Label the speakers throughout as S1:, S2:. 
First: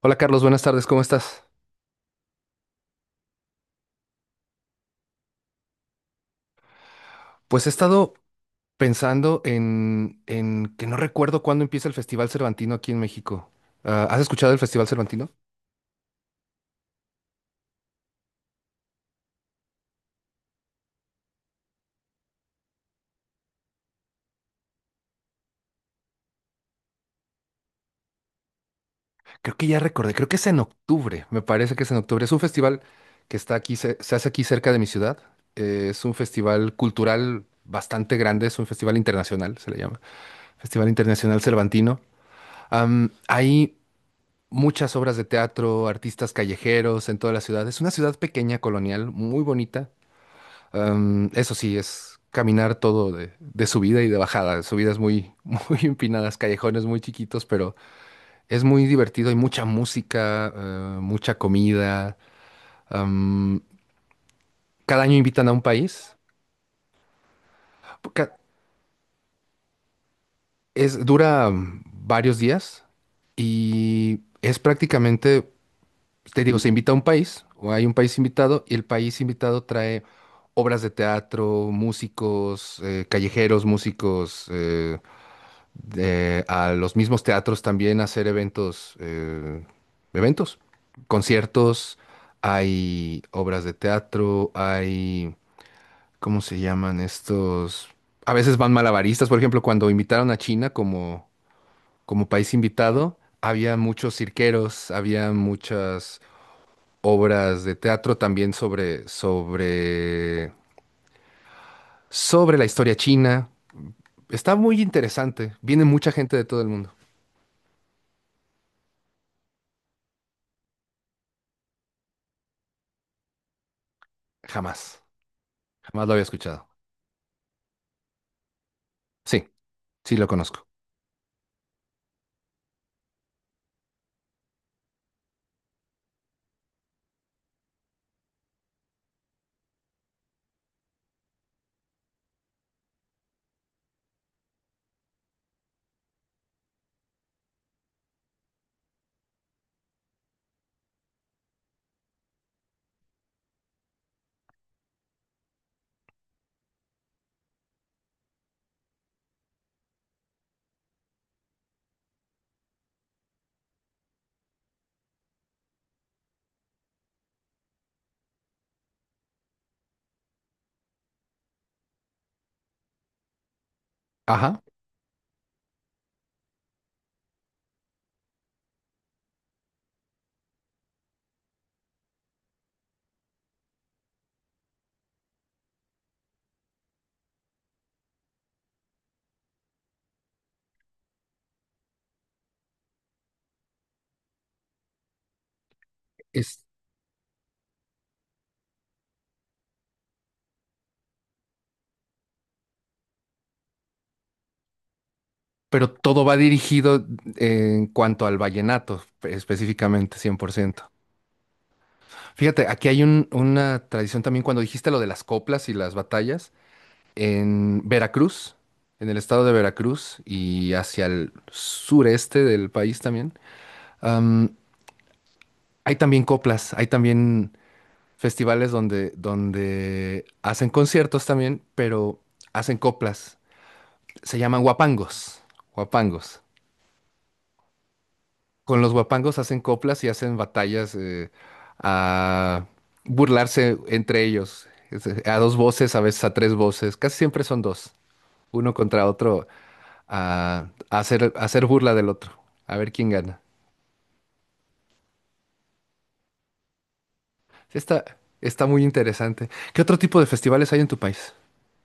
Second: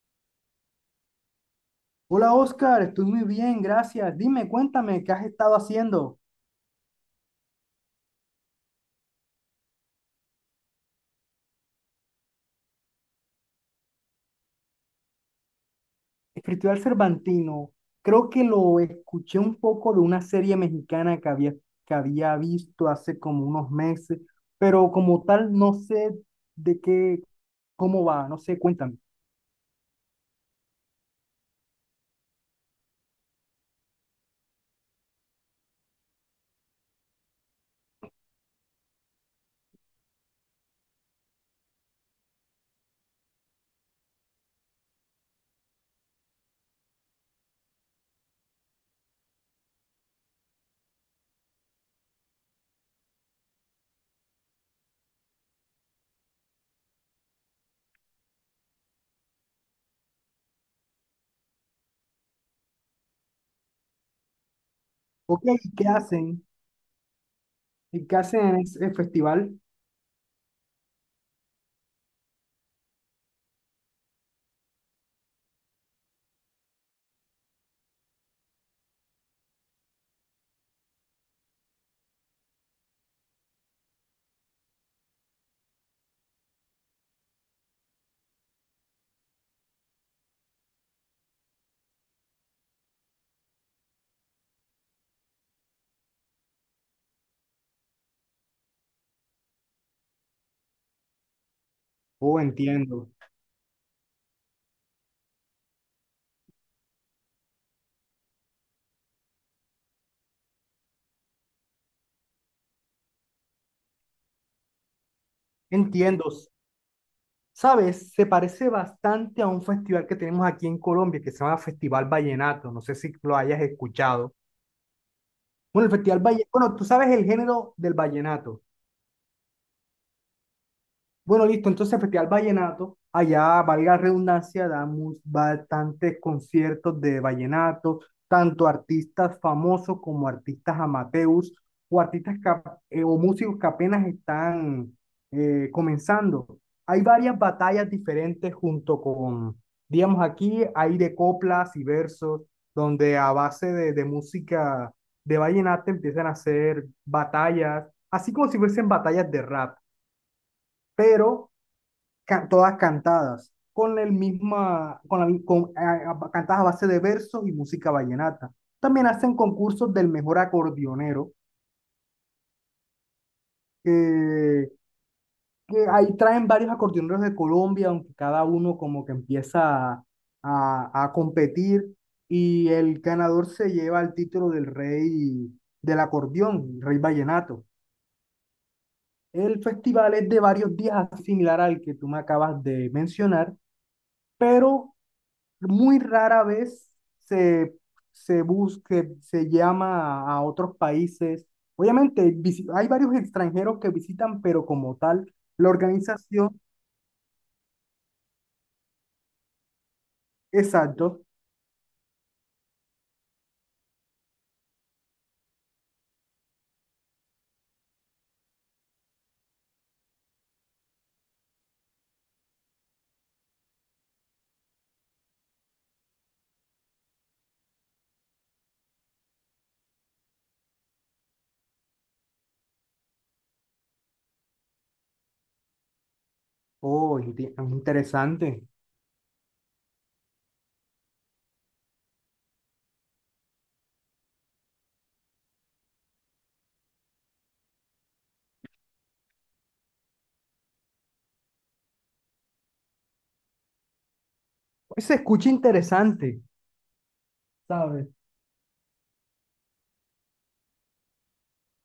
S1: Hola Carlos, buenas tardes, ¿cómo estás?
S2: Hola Oscar, estoy muy bien, gracias. Dime, cuéntame, ¿qué has estado haciendo?
S1: Pues he estado pensando en que no recuerdo cuándo empieza el Festival Cervantino aquí en México. Ah, ¿has escuchado el Festival Cervantino?
S2: Escritor Cervantino, creo que lo escuché un poco de una serie mexicana que había visto hace como unos meses, pero como tal no sé de qué, cómo va, no sé, cuéntame.
S1: Creo que ya recordé, creo que es en octubre, me parece que es en octubre. Es un festival que está aquí, hace aquí cerca de mi ciudad. Es un festival cultural bastante grande, es un festival internacional, se le llama. Festival Internacional Cervantino. Hay muchas obras de teatro, artistas callejeros en toda la ciudad. Es una ciudad pequeña, colonial, muy bonita. Eso sí, es caminar todo de subida y de bajada. Subidas muy, muy empinadas, callejones muy chiquitos, pero es muy divertido. Hay mucha música, mucha comida. Am, Cada año
S2: Ok,
S1: invitan a un país.
S2: ¿Y qué
S1: Ca-
S2: hacen en ese festival?
S1: Dura varios días y es prácticamente, te digo, se invita a un país o hay un país invitado y el país invitado trae obras de teatro, músicos, callejeros, músicos, a los mismos teatros también hacer eventos, eventos, conciertos, hay obras de teatro, hay, ¿cómo se llaman estos? A veces van malabaristas, por ejemplo, cuando invitaron a China como
S2: Oh,
S1: país invitado, había muchos cirqueros, había muchas obras de teatro también sobre la historia china. Está muy interesante, viene mucha
S2: entiendo.
S1: gente de todo el mundo.
S2: ¿Sabes? Se parece bastante a un festival que tenemos aquí en Colombia que se llama Festival Vallenato, no sé si lo hayas escuchado.
S1: Jamás,
S2: Bueno, el
S1: jamás lo
S2: Festival
S1: había
S2: Valle,
S1: escuchado.
S2: bueno, tú sabes el género del vallenato.
S1: Sí, sí lo conozco.
S2: Bueno, listo. Entonces, Festival Vallenato, allá, valga la redundancia, damos bastantes conciertos de vallenato, tanto artistas famosos como artistas amateurs o artistas que o músicos que apenas están comenzando. Hay varias batallas diferentes junto con, digamos, aquí hay de coplas y versos, donde a base de música de vallenato empiezan a hacer batallas, así como si fuesen batallas de rap pero ca- todas cantadas, con el misma, con la, con- a- cantadas a base de versos y música vallenata. También hacen concursos del mejor acordeonero,
S1: Ajá.
S2: que que ahí traen varios acordeoneros de Colombia, aunque cada uno como que empieza a, a competir y el ganador se lleva el título del rey del acordeón, rey vallenato. El festival es de varios días, similar al que tú me acabas de mencionar, pero muy rara
S1: Es,
S2: vez se, se busca, se llama a otros países. Obviamente, visi- hay varios extranjeros que visitan, pero como tal, la
S1: pero todo va
S2: organización,
S1: dirigido en cuanto al vallenato, específicamente, 100%.
S2: exacto.
S1: Fíjate, aquí hay una tradición también cuando dijiste lo de las coplas y las batallas, en Veracruz, en el estado de Veracruz y hacia el sureste del país también, am, hay también coplas, hay también festivales donde hacen conciertos también, pero hacen coplas. Se llaman guapangos, guapangos.
S2: Oh, enti- interesante.
S1: Con los guapangos hacen coplas y hacen batallas a burlarse entre ellos. A dos voces, a veces a tres voces. Casi siempre son dos. Uno contra otro a hacer burla del otro. A ver quién gana.
S2: Se escucha interesante,
S1: Sí, Está,
S2: ¿sabes?
S1: está muy interesante. ¿Qué otro tipo de festivales hay en tu país?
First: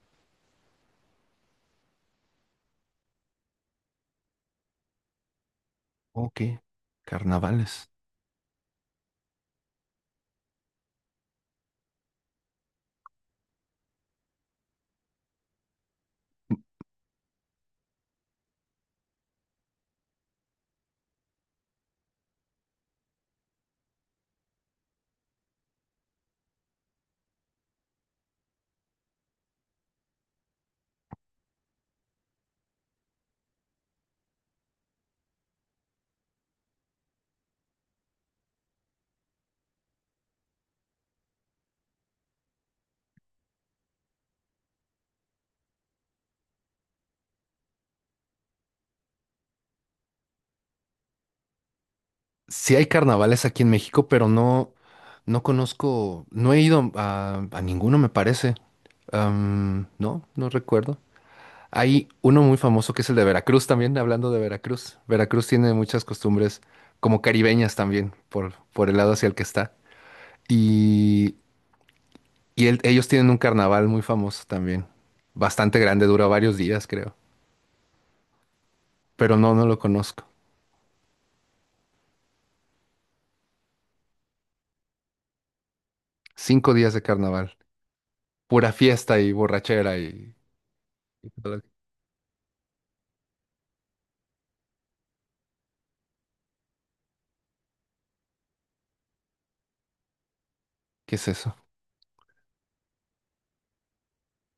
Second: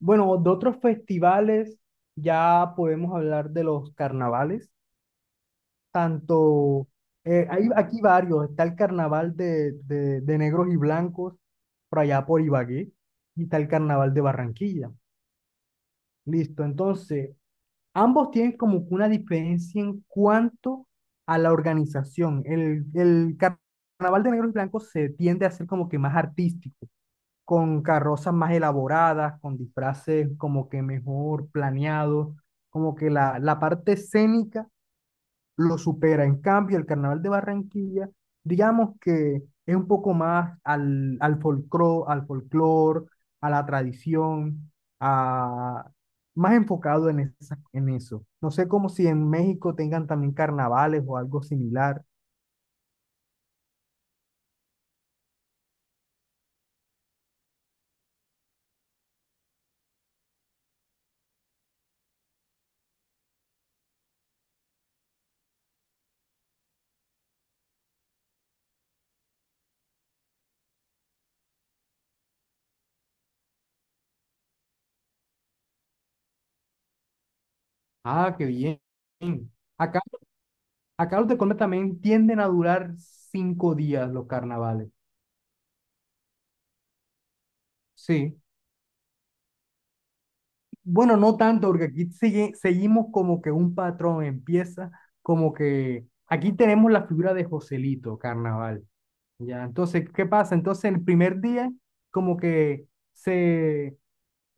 S2: Bueno, de otros festivales ya podemos hablar de los carnavales.
S1: Ok,
S2: Tanto, hay
S1: carnavales.
S2: aquí varios, está el carnaval de negros y blancos por allá por Ibagué y está el carnaval de Barranquilla. Listo, entonces, ambos tienen como que una diferencia en cuanto a la organización. El car- carnaval de negros y blancos se tiende a ser como que más artístico, con carrozas más elaboradas, con disfraces como que mejor planeados, como que la parte escénica lo supera. En cambio, el carnaval de Barranquilla, digamos que es un poco más al, al folclore, a la tradición, a, más enfocado en, esa- en eso. No sé cómo si en México tengan también carnavales o algo similar.
S1: Sí hay carnavales aquí en México, pero no, no conozco, no he ido a ninguno, me parece. No, no recuerdo. Hay uno muy famoso que es el de Veracruz también, hablando de Veracruz. Veracruz tiene muchas costumbres como caribeñas también, por el lado hacia el que está. Y, y ellos tienen un carnaval muy famoso también, bastante grande, dura varios días, creo.
S2: Ah, qué bien.
S1: Pero no, no lo
S2: Acá,
S1: conozco.
S2: acá los de Colombia también tienden a durar 5 días los carnavales.
S1: 5 días de carnaval,
S2: Sí.
S1: pura fiesta y borrachera
S2: Bueno,
S1: y
S2: no
S1: todo lo que-
S2: tanto, porque aquí sigue- seguimos como que un patrón empieza, como que aquí tenemos la figura de Joselito Carnaval, ¿ya? Entonces, ¿qué pasa? Entonces, el
S1: ¿Qué es
S2: primer
S1: eso?
S2: día, como que se,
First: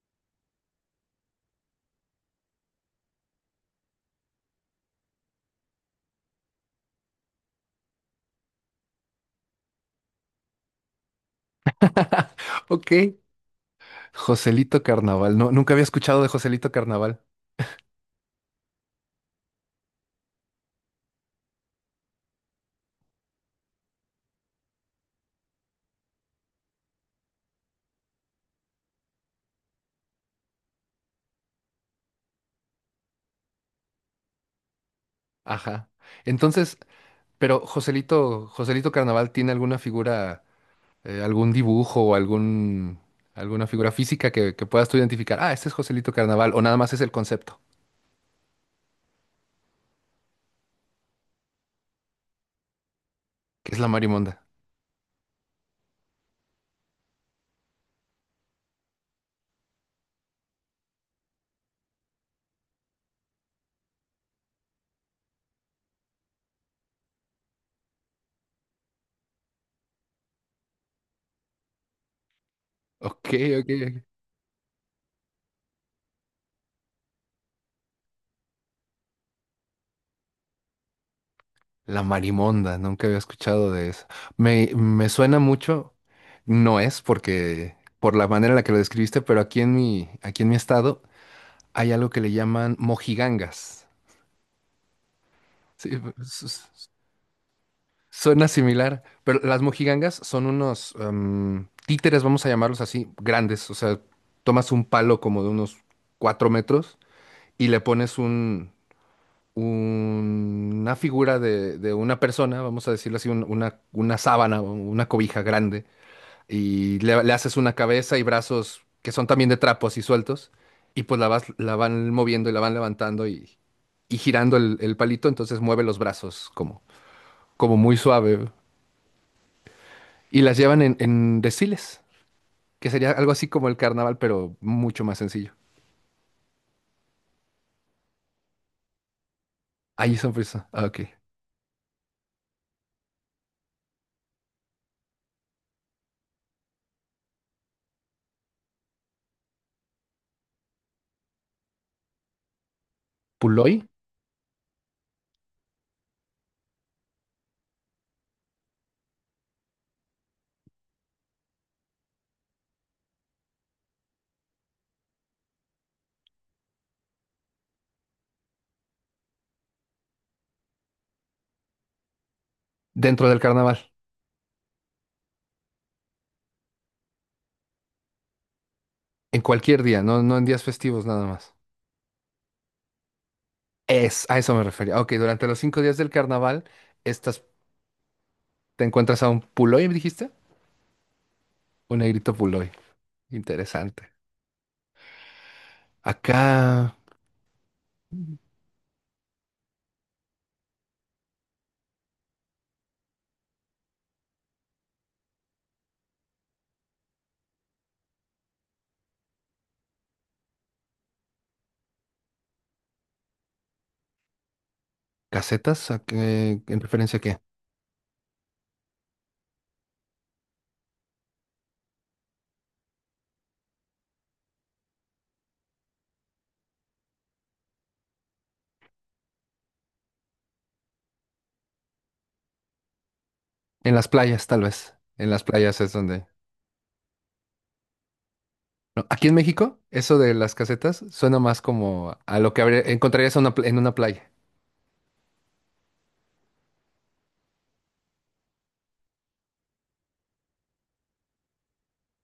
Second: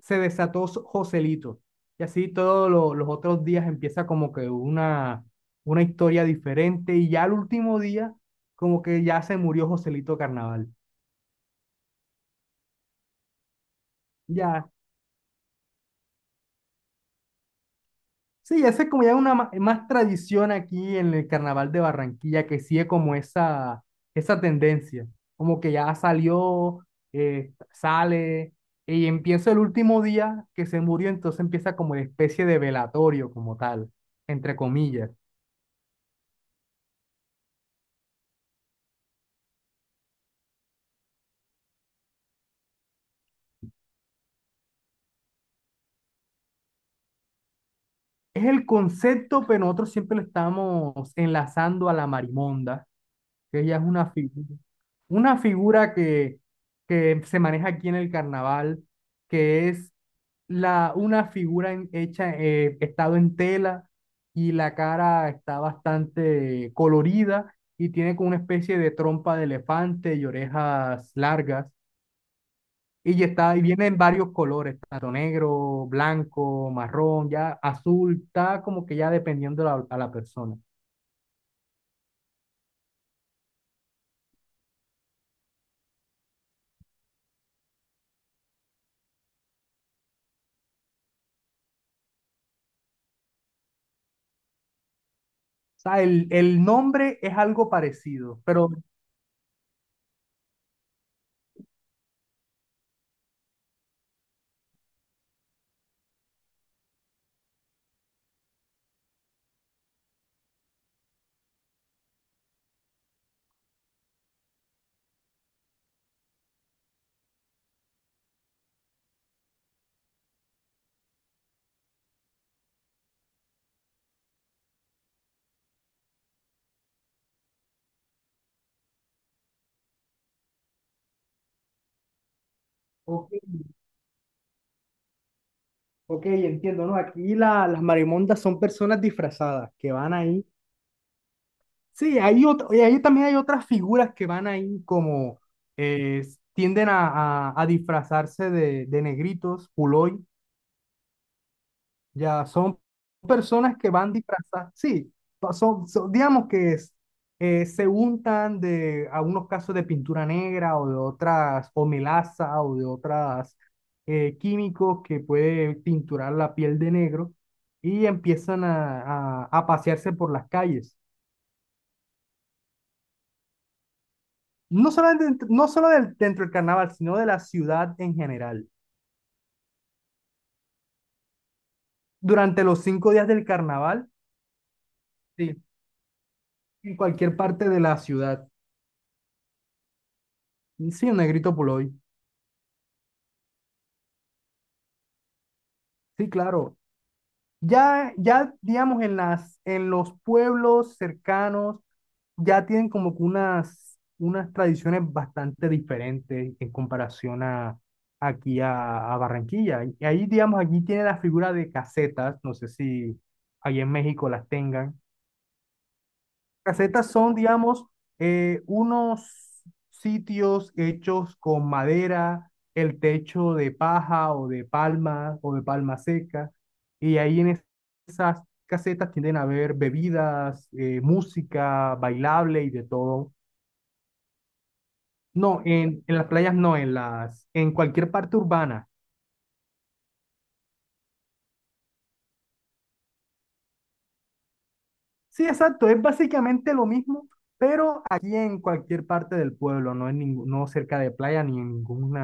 S2: se desató so- Joselito, y así todos lo- los otros días empieza como que una historia diferente, y ya el último día, como que ya se murió Joselito Carnaval,
S1: Ok.
S2: ya.
S1: Joselito Carnaval. No, nunca había escuchado de Joselito Carnaval.
S2: Sí, esa es como ya una ma- más tradición aquí en el Carnaval de Barranquilla que sigue como esa tendencia, como que ya salió, sale y empieza el último día que se murió, entonces empieza como una especie de velatorio como tal, entre comillas.
S1: Ajá. Entonces, pero Joselito, Joselito Carnaval tiene alguna figura algún dibujo o algún, alguna figura física que puedas tú identificar. Ah, este es Joselito Carnaval, o nada más es el concepto,
S2: Es el concepto, pero nosotros siempre lo estamos enlazando a la marimonda que
S1: qué
S2: ella
S1: es
S2: es
S1: la marimonda.
S2: una figura que se maneja aquí en el carnaval, que es la, una figura en- hecha, estado en tela y la cara está bastante colorida y tiene como una especie de trompa de elefante y orejas largas. Y ya
S1: Ok,
S2: está, y
S1: ok,
S2: viene en
S1: ok.
S2: varios colores, tanto negro, blanco, marrón, ya azul, está como que ya dependiendo la- a la persona. O
S1: La marimonda, nunca había escuchado de eso. Me suena mucho, no es porque por la manera en la que lo describiste, pero aquí en mi estado hay algo que le llaman mojigangas. Sí,
S2: sea, el,
S1: pues,
S2: el
S1: s-
S2: nombre es algo parecido,
S1: Suena
S2: pero
S1: similar, pero las mojigangas son unos títeres, vamos a llamarlos así, grandes. O sea, tomas un palo como de unos 4 metros y le pones una figura de una persona, vamos a decirlo así, una sábana, o una cobija grande, y le haces una cabeza y brazos que son también de trapo así sueltos, y pues la vas, la van moviendo y la van levantando y girando el palito, entonces mueve los brazos como muy suave. Y las llevan en desfiles, que sería
S2: ok,
S1: algo así como el carnaval, pero mucho más sencillo.
S2: ok, entiendo, ¿no? Aquí la- las marimondas son personas disfrazadas que van
S1: Ahí son
S2: ahí.
S1: frisos. Ah, ok.
S2: Sí, hay otra, y ahí también hay otras figuras que van ahí como eh, tienden a disfrazarse de negritos, puloy. Ya, son personas
S1: Puloy,
S2: que van disfrazadas, sí, pa- son, son- digamos que es, se untan de algunos casos de pintura negra o de otras, o melaza o de otras químicos que puede pinturar la piel de negro y empiezan a pasearse por las calles.
S1: dentro del carnaval,
S2: No solo, dentro, no solo del- dentro del carnaval, sino de la ciudad en general.
S1: en cualquier día, no, no en días festivos nada más.
S2: Durante los 5 días del carnaval,
S1: A eso me refería. Ok, durante los
S2: sí,
S1: 5 días del carnaval,
S2: en cualquier
S1: estas,
S2: parte de la ciudad.
S1: te encuentras a un Puloy, ¿me dijiste?
S2: Sí, un negrito por hoy.
S1: Un negrito Puloy. Interesante.
S2: Sí, claro.
S1: Acá,
S2: Ya, ya, digamos, en las, en los pueblos cercanos, ya tienen como que unas, unas tradiciones bastante diferentes en comparación a aquí a Barranquilla. Y ahí, digamos, aquí tiene la figura de casetas, no sé si ahí en México las tengan
S1: casetas, ¿en
S2: casetas
S1: referencia a
S2: son,
S1: qué?
S2: digamos, unos sitios hechos con madera, el techo de paja o de palma seca, y ahí en es- esas casetas tienden a haber bebidas, música, bailable y de todo.
S1: En las playas, tal vez. En las
S2: No,
S1: playas es
S2: en las
S1: donde...
S2: playas no, en las, en cualquier parte urbana.
S1: No, aquí en México, eso de las casetas suena más como a lo que encontrarías en una playa.
S2: Sí, exacto, es básicamente lo mismo, pero aquí en cualquier parte del pueblo, no en ningún, no cerca de playa ni en ningún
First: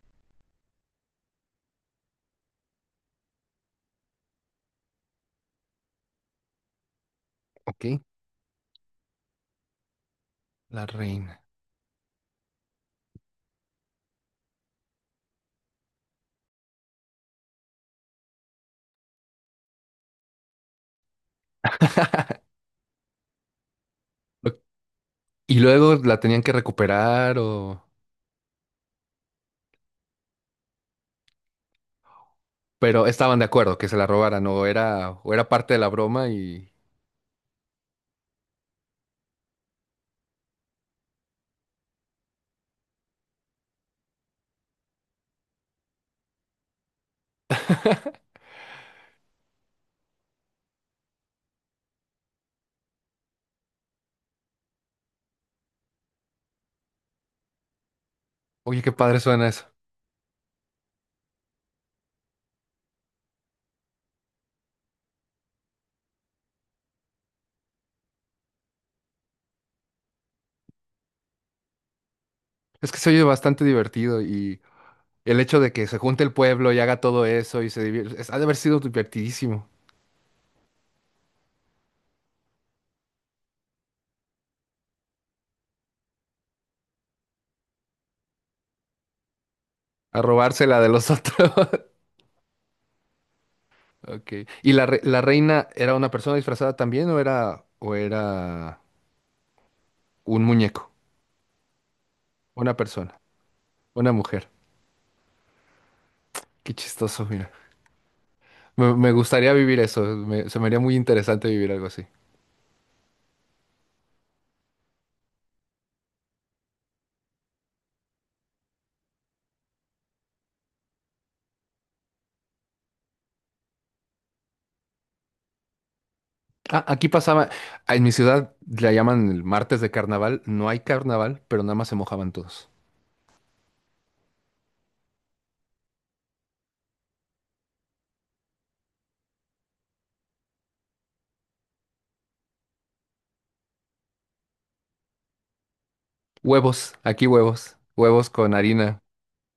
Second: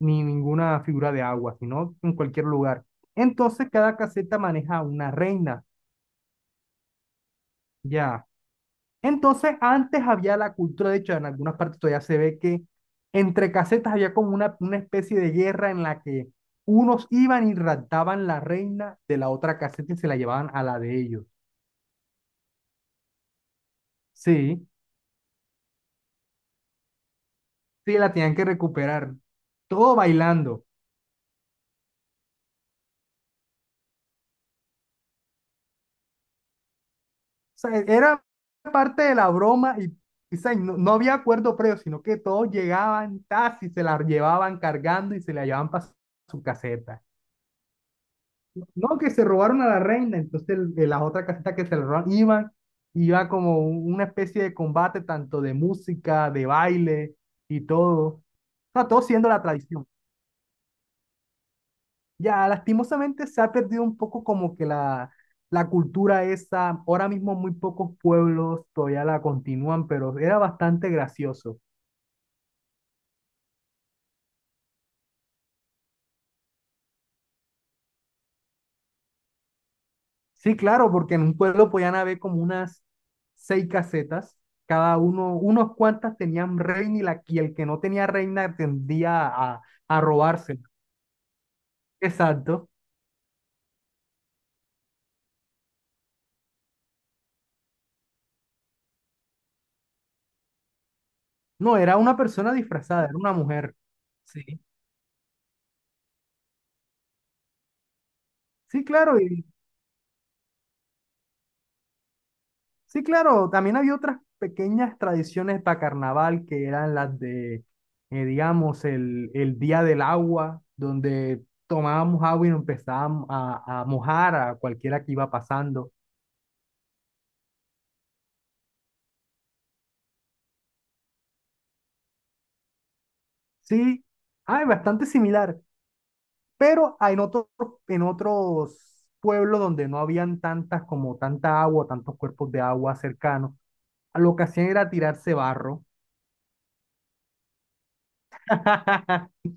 S2: ni ninguna figura de agua, sino en cualquier lugar. Entonces cada caseta maneja una reina,
S1: Ok,
S2: ya. Entonces antes había la
S1: la
S2: cultura, de hecho en
S1: reina.
S2: algunas partes todavía se ve que entre casetas había como una especie de guerra en la que unos iban y raptaban la reina de la otra caseta y se la llevaban a la de ellos.
S1: Lo-
S2: Sí,
S1: Y luego la tenían que recuperar o...
S2: sí, la tenían que recuperar. Todo bailando.
S1: Pero estaban de acuerdo que se la robaran o era, parte de la broma y...
S2: Sea, era parte de la broma y, o sea, y no, no había acuerdo previo, sino que todos llegaban tas y se la llevaban cargando y se la llevaban para su caseta. No, que se robaron a la reina, entonces el- de la otra caseta que se la robaron iban, iba como un- una especie de combate tanto de música, de baile y todo. O
S1: Oye,
S2: sea,
S1: qué
S2: todo
S1: padre
S2: siendo la
S1: suena eso.
S2: tradición. Ya, lastimosamente se ha perdido un poco como que la cultura esa. Ahora mismo muy pocos pueblos todavía la continúan, pero era bastante gracioso.
S1: Es que se oye bastante divertido y el hecho de que se junte el pueblo y haga todo eso y ha de haber sido divertidísimo.
S2: Sí, claro, porque en un pueblo podían haber como unas seis casetas. Cada uno, unos cuantas tenían reina y, la, y el que no tenía reina tendía a
S1: A
S2: robársela.
S1: robársela de los otros.
S2: Exacto.
S1: Ok. ¿Y la reina era una persona disfrazada también? Un muñeco,
S2: No, era una persona
S1: una
S2: disfrazada, era
S1: persona,
S2: una mujer.
S1: una
S2: Sí.
S1: mujer. Qué chistoso, mira.
S2: Sí,
S1: Me
S2: claro, y
S1: gustaría vivir eso. Se me haría muy interesante vivir algo así.
S2: sí, claro, también había otras pequeñas tradiciones para carnaval que eran las de, digamos, el día del agua, donde tomábamos agua y nos empezábamos a mojar a cualquiera que iba pasando.
S1: Ah, aquí pasaba, en mi ciudad la llaman el martes de carnaval. No hay carnaval, pero nada más se mojaban todos.
S2: Sí, hay bastante similar, pero hay en otros pueblos donde no habían tantas como tanta agua, tantos cuerpos de agua cercanos, lo que hacían era tirarse barro.
S1: Huevos, aquí huevos, huevos con harina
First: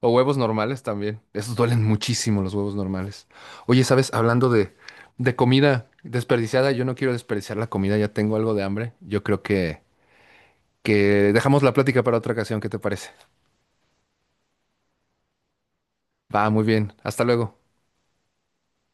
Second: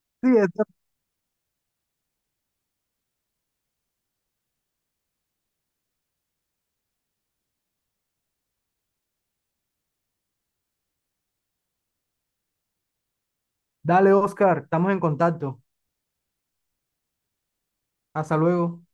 S1: o
S2: Sí,
S1: huevos
S2: eso.
S1: normales también. Esos duelen muchísimo los huevos normales. Oye, ¿sabes? Hablando de comida desperdiciada, yo no quiero desperdiciar la comida, ya tengo algo de hambre. Yo creo que dejamos la plática para otra ocasión, ¿qué te parece?
S2: Dale, Oscar, estamos en contacto.
S1: Va, muy bien. Hasta luego.
S2: Hasta luego.